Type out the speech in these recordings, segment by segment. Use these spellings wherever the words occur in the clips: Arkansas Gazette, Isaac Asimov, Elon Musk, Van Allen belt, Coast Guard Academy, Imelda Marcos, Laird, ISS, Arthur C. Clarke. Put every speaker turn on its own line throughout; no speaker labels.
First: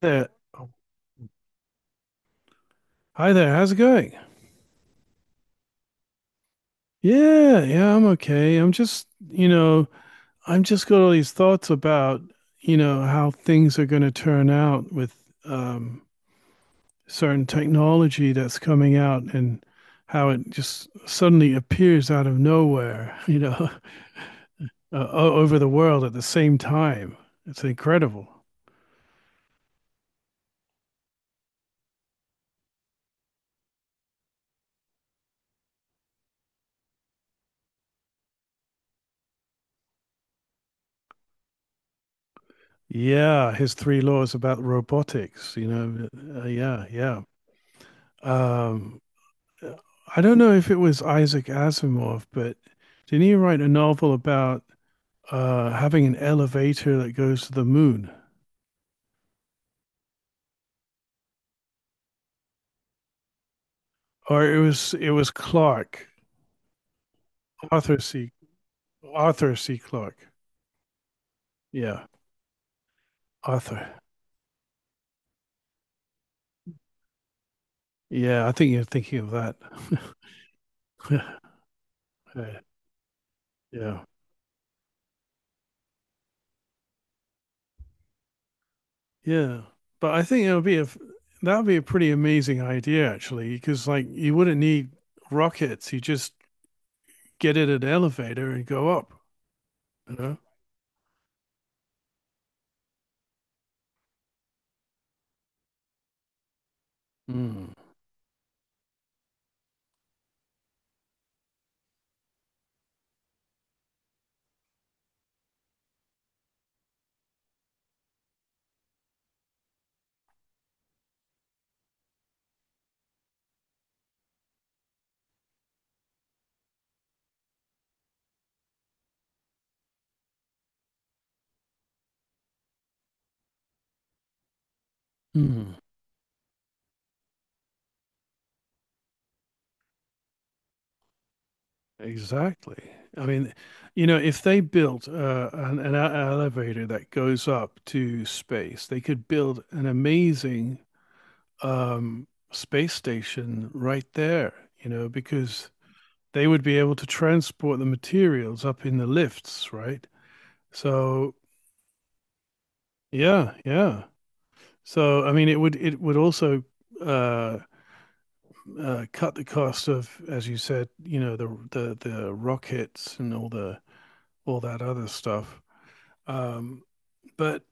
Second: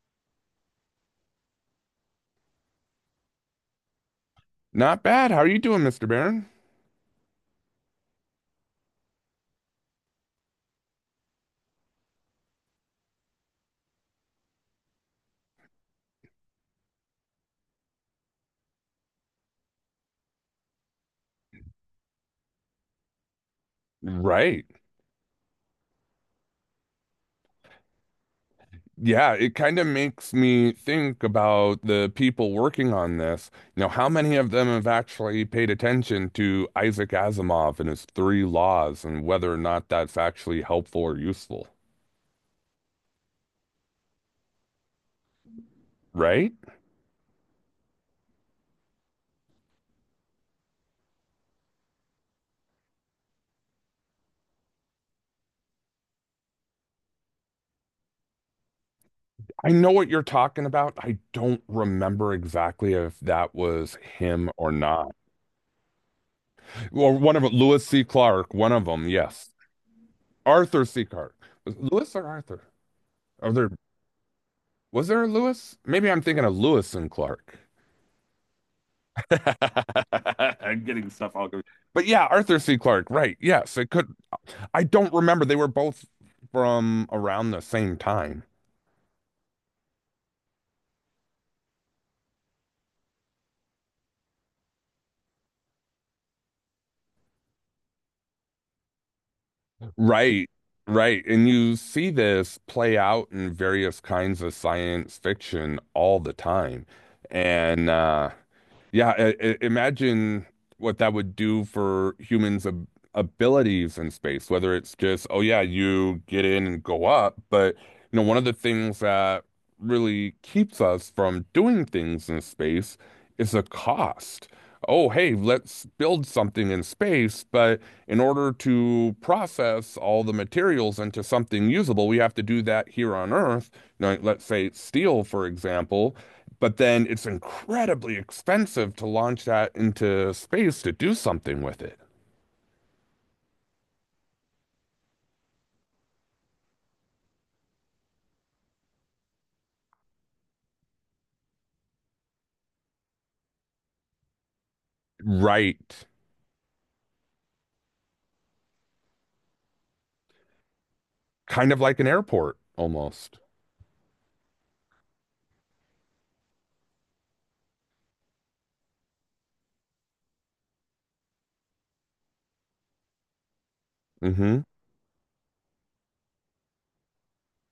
There. Oh, hi there. How's it going?
Not bad. How are you doing, Mr. Barron?
Yeah, yeah, I'm okay. I'm just, you know, I'm just got all these thoughts about, you know, how things are going to turn out with um, certain technology that's coming out and how it just suddenly appears out of nowhere, you know,
Right.
over the world at the same time. It's incredible.
Yeah, it kind of makes me think about the people working on this. You know, how many of them have actually paid attention to Isaac Asimov and his three laws and whether or not that's actually helpful or useful,
Yeah, his three laws about robotics, you know,
right?
yeah. Um, I don't know if it was Isaac Asimov, but didn't he write a novel about having an elevator that goes to the moon?
I know what you're talking about. I don't remember exactly if that was
Or
him
it
or
was
not.
it was Clark,
Or one of them, Lewis
Arthur
C.
C.
Clark, one of them, yes.
Arthur C. Clarke.
Arthur C. Clark. Was it
Yeah,
Lewis or Arthur? Are there?
Arthur.
Was there a Lewis? Maybe I'm thinking of Lewis and Clark.
Yeah, I think you're thinking of that.
I'm getting stuff all confused. But yeah, Arthur C. Clarke, right. Yes, it
Yeah,
could. I don't remember. They were both from around the same time.
yeah. But I think it would be a that would be a pretty amazing idea actually, because like you wouldn't need rockets. You just get in an elevator and go up. You know.
Right, right. And you see this play out in various kinds of science fiction all the time.
Mm.
And Yeah, imagine what that would do for humans' ab abilities in space, whether it's just, oh yeah, you get in and go up, but you know, one of the things that really keeps us from doing things in space is the cost. Oh, hey, let's build something in space, but in order to process all the materials into something usable, we have to do that here on Earth. Now, let's say steel, for
Mm.
example. But then it's incredibly expensive to launch that into space to do something with it.
Exactly. I mean, you know, if they built an elevator that goes up to space, they could build an amazing space station right there, you know, because
Right.
they would be able to transport the materials up in the lifts, right? So,
Kind of like an airport almost.
yeah, yeah. So, I mean, it would also uh, cut the cost of, as you said, you know, the rockets and all the
mm
all
hmm
that other stuff. Um, but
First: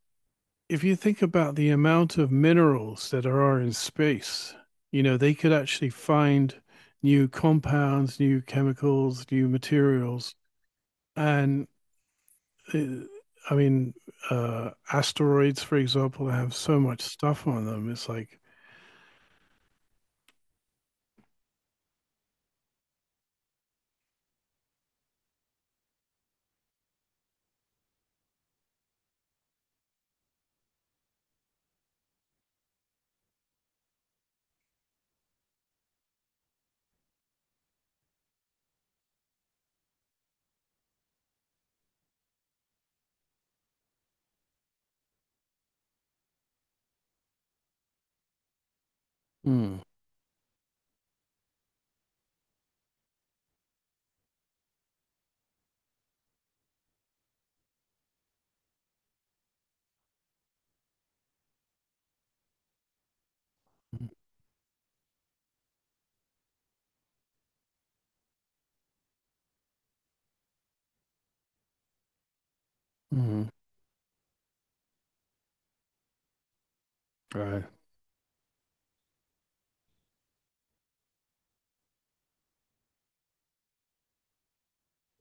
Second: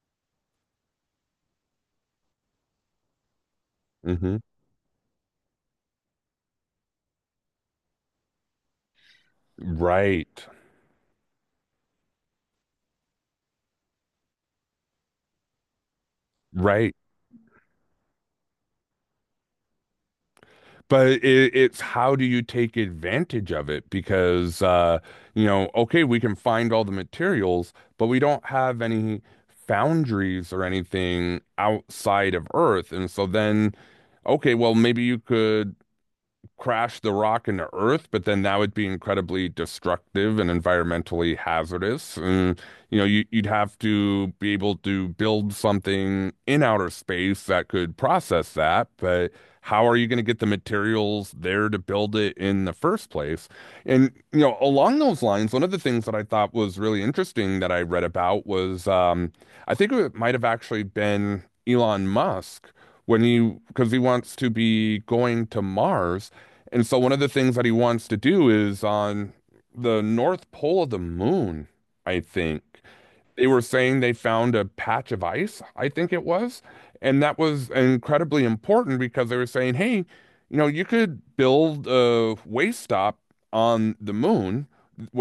if you think about the amount of minerals that are in
mm hmm
space, you know, they could actually find new compounds, new chemicals, new materials.
Right.
And uh, I mean, asteroids, for example, have so
Right.
much stuff on them. It's like,
But it's how do you take advantage of it? Because you know, okay, we can find all the materials, but we don't have any foundries or anything outside of Earth. And so then, okay, well, maybe you could crash the rock into Earth, but then that would be incredibly destructive and environmentally hazardous. And, you know, you'd have to be able to build something in outer space that could process that, but
hmm,
how are you going to get the materials there to build it in the first place? And, you know, along those lines, one of the things that I thought was really interesting that I read about was I think it might have actually been Elon Musk when he because he wants to be going to Mars, and so one of the things that he wants to do is on the North Pole of the moon, I think
hmm,
they were saying they found a patch of ice, I think it was. And that
right.
was incredibly important because they were saying, hey, you know, you could build a waste stop on the moon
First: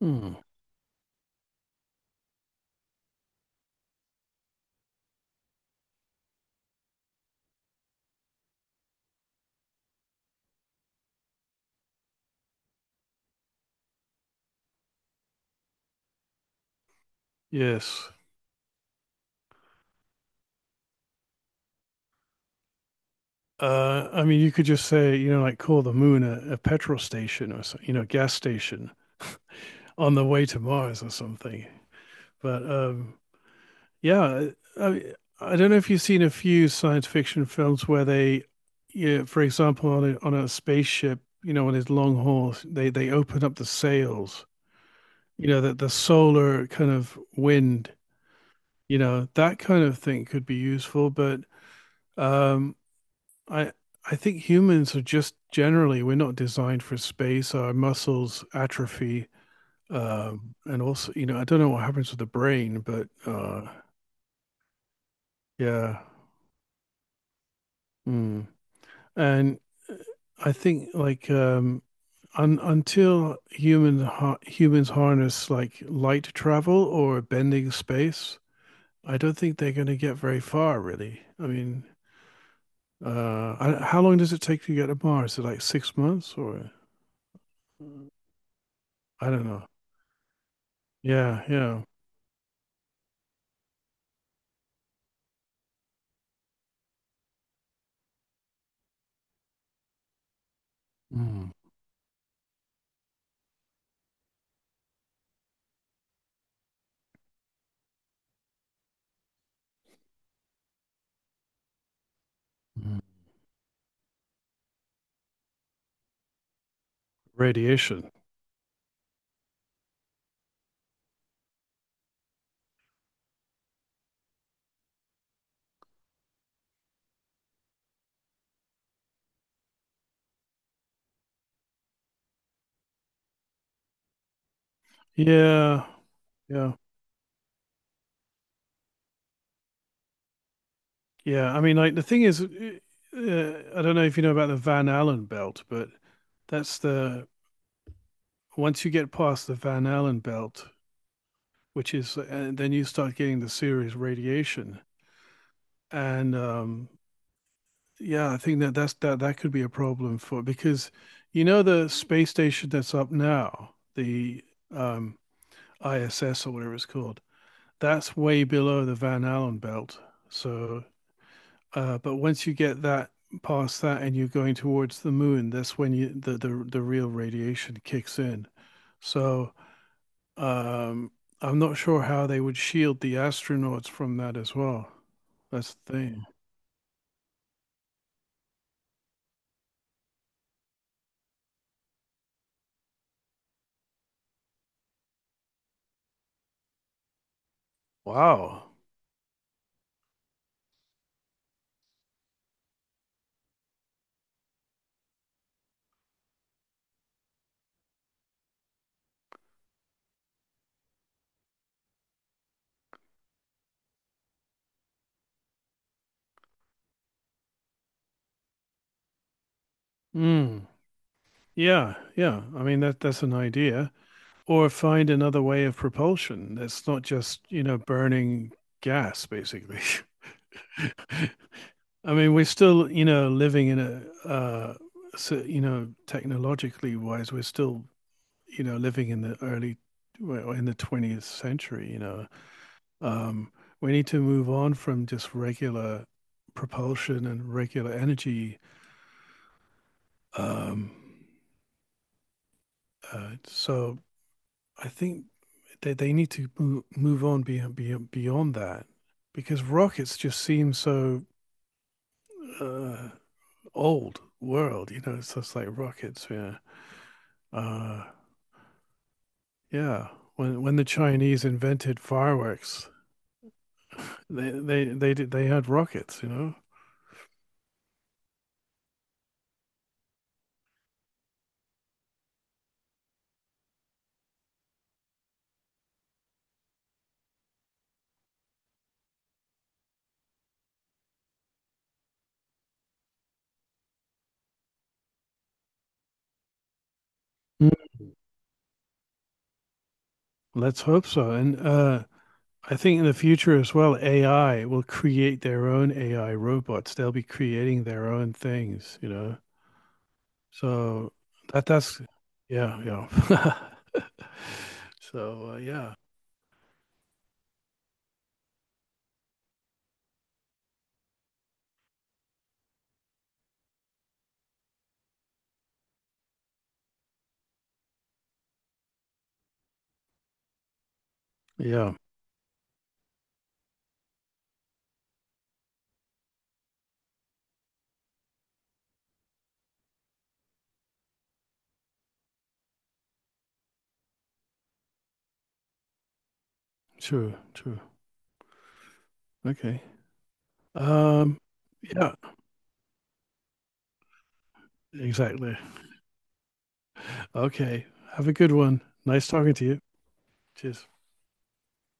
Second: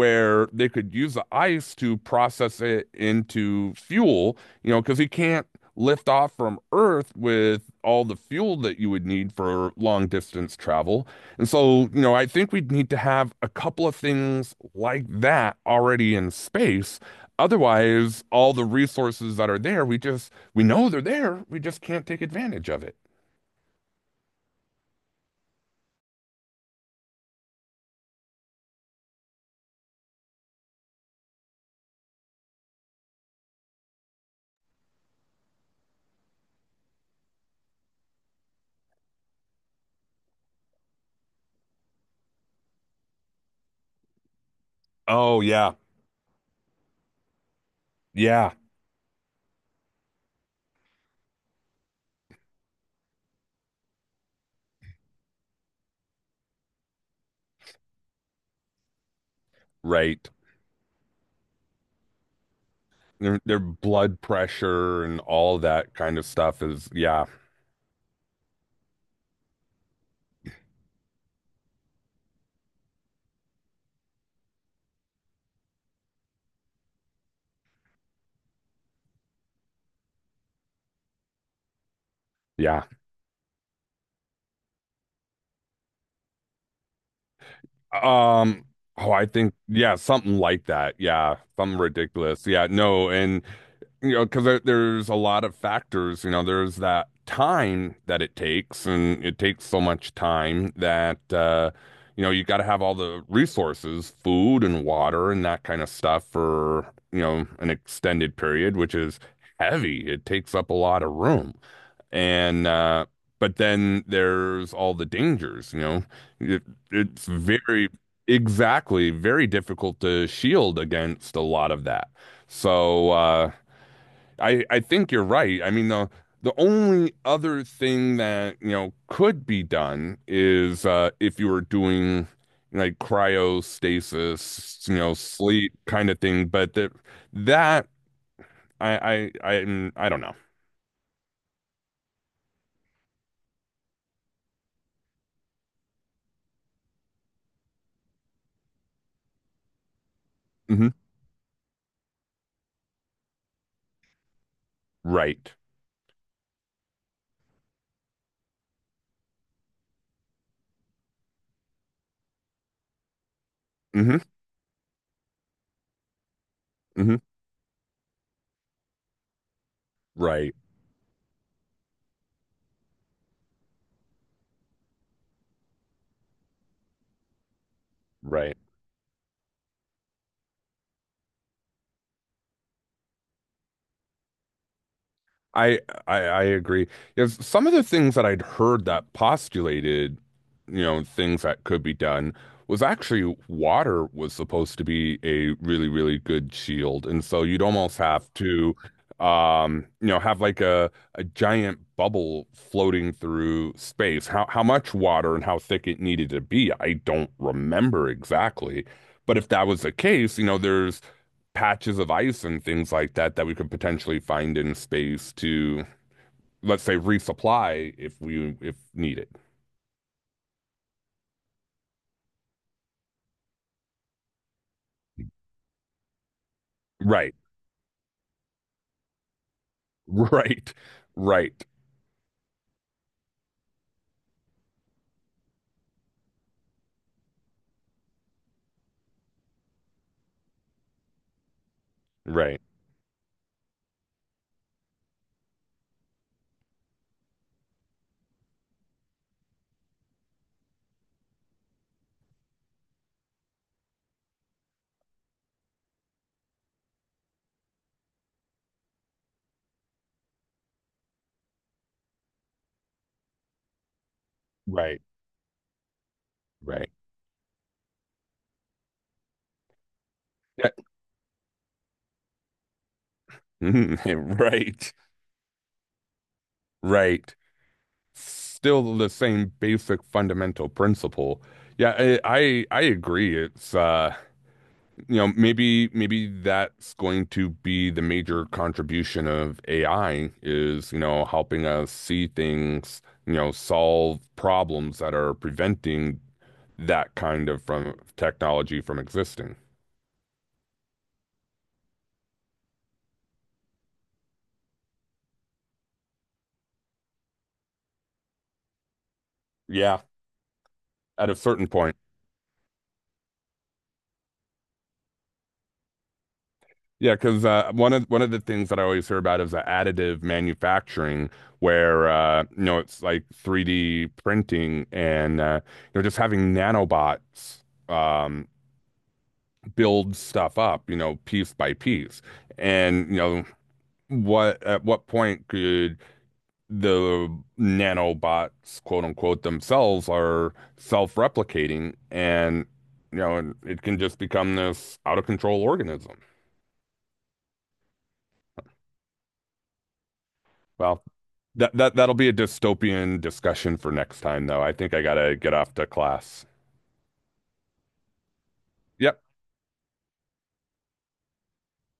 Hmm,
they could use the ice to process it into fuel, you know, because you can't lift off from Earth with all the fuel that you would need for long distance travel. And so, you know, I think we'd need to have a couple of things like that already in space.
yes.
Otherwise, all the resources that are there, we just, we know they're there. We just can't take advantage of it.
I mean, you could just say, you know, like call the moon a petrol station or so, you know, gas station on the way to Mars or something. But yeah, I, I don't know if you've seen a few science fiction films where they, yeah, for example, on a spaceship, you know, on his long horse, they open up the sails,
Oh,
you know,
yeah.
that the solar kind of wind,
Yeah.
you know, that kind of thing could be useful. But um, I I think humans are just generally we're not designed for space. Our muscles atrophy,
Right.
and also, you know, I don't know what happens with the brain, but
Their blood pressure and all that
yeah.
kind of stuff is, yeah.
Hmm. And uh, I think like un until humans harness like light travel or bending space, I don't think they're going to get very far, really. I mean,
Yeah.
how long does it take to get to Mars? Is it like 6 months or
Um, oh, I
I don't
think,
know.
yeah, something like that. Yeah.
Yeah,
Something
yeah.
ridiculous. Yeah. No. And, you know, because there's a lot of factors. You know, there's that time that it takes, and it takes so much time that
Mm,
you know you got to have all the resources, food and water and that kind of stuff for you know an extended period, which is heavy. It takes up a lot of room, and
mm.
but then there's all the dangers. You know, it, it's very
Radiation.
exactly very difficult to shield against a lot of that. So, I think you're right. I mean the only other thing that you know could be done is if you were doing like cryostasis, you know, sleep
Yeah,
kind of thing. But
yeah,
that I don't know.
yeah. I mean, like the thing is, I don't know if you know about the Van Allen belt, but that's the once you get past the Van Allen belt,
Hmm.
which is, and then you start getting the serious radiation.
Right.
And yeah, I think that that could be a problem for because you know the space station that's up now,
Hmm.
the um, ISS or whatever it's
Hmm.
called, that's way below the Van Allen belt.
Right.
So, but once you get that past that and you're going towards the moon, that's when you the real radiation kicks in.
Right.
So Um, I'm not sure how they would shield the astronauts from that as well. That's
I
the
I
thing.
I agree. Yes, some of the things that I'd heard that postulated, you know, things that could be done was actually water was supposed to be a really, really good shield. And so you'd almost have
Wow.
to you know, have like a giant bubble floating through space. How much water and how thick it needed to be, I don't remember exactly. But if that was the case, you know, there's patches of ice and things like that that we could potentially find in space to, let's say, resupply if we if needed.
Mm. Yeah, yeah. I mean that's an idea. Or find another way of propulsion that's not
Right.
just, you know, burning gas, basically.
Right. Right.
I mean, we're still, you know, living in a so, you know, technologically wise, we're still, you know, living in the early well, in the 20th century, you know.
Right.
Um, we need to move on from just regular propulsion and regular energy. Um, so I think they need to move on beyond that because rockets just seem so uh, old world,
Right.
you know, it's just like rockets, yeah.
Right.
Uh, yeah. When
Yeah.
when the Chinese invented fireworks,
Right.
they had rockets, you know.
Right. Still the same basic fundamental principle. Yeah, I agree. It's you know, maybe that's going to be the major contribution of AI is, you know, helping us see things, you know, solve problems that are preventing that kind of
Mm.
from technology from existing.
Let's hope so. And I think in the future as well, AI will create their own AI robots. They'll be creating their own things, you know.
Yeah,
So
at a certain
that
point.
that's yeah, yeah. So yeah,
Yeah, because one of the things that I always hear about is the additive manufacturing, where you know it's like 3D printing and you know just having nanobots um, build stuff up, you know, piece by
yeah,
piece. And, you know, what at what point could the nanobots, quote unquote, themselves are self-replicating and, you know, it can just become this out of control organism.
true, true. Okay.
Well,
Um,
that that
yeah,
that'll be a dystopian discussion for next time, though. I think I gotta get
exactly.
off to class.
Okay. Have a good one.
Yep.
Nice talking to you. Cheers.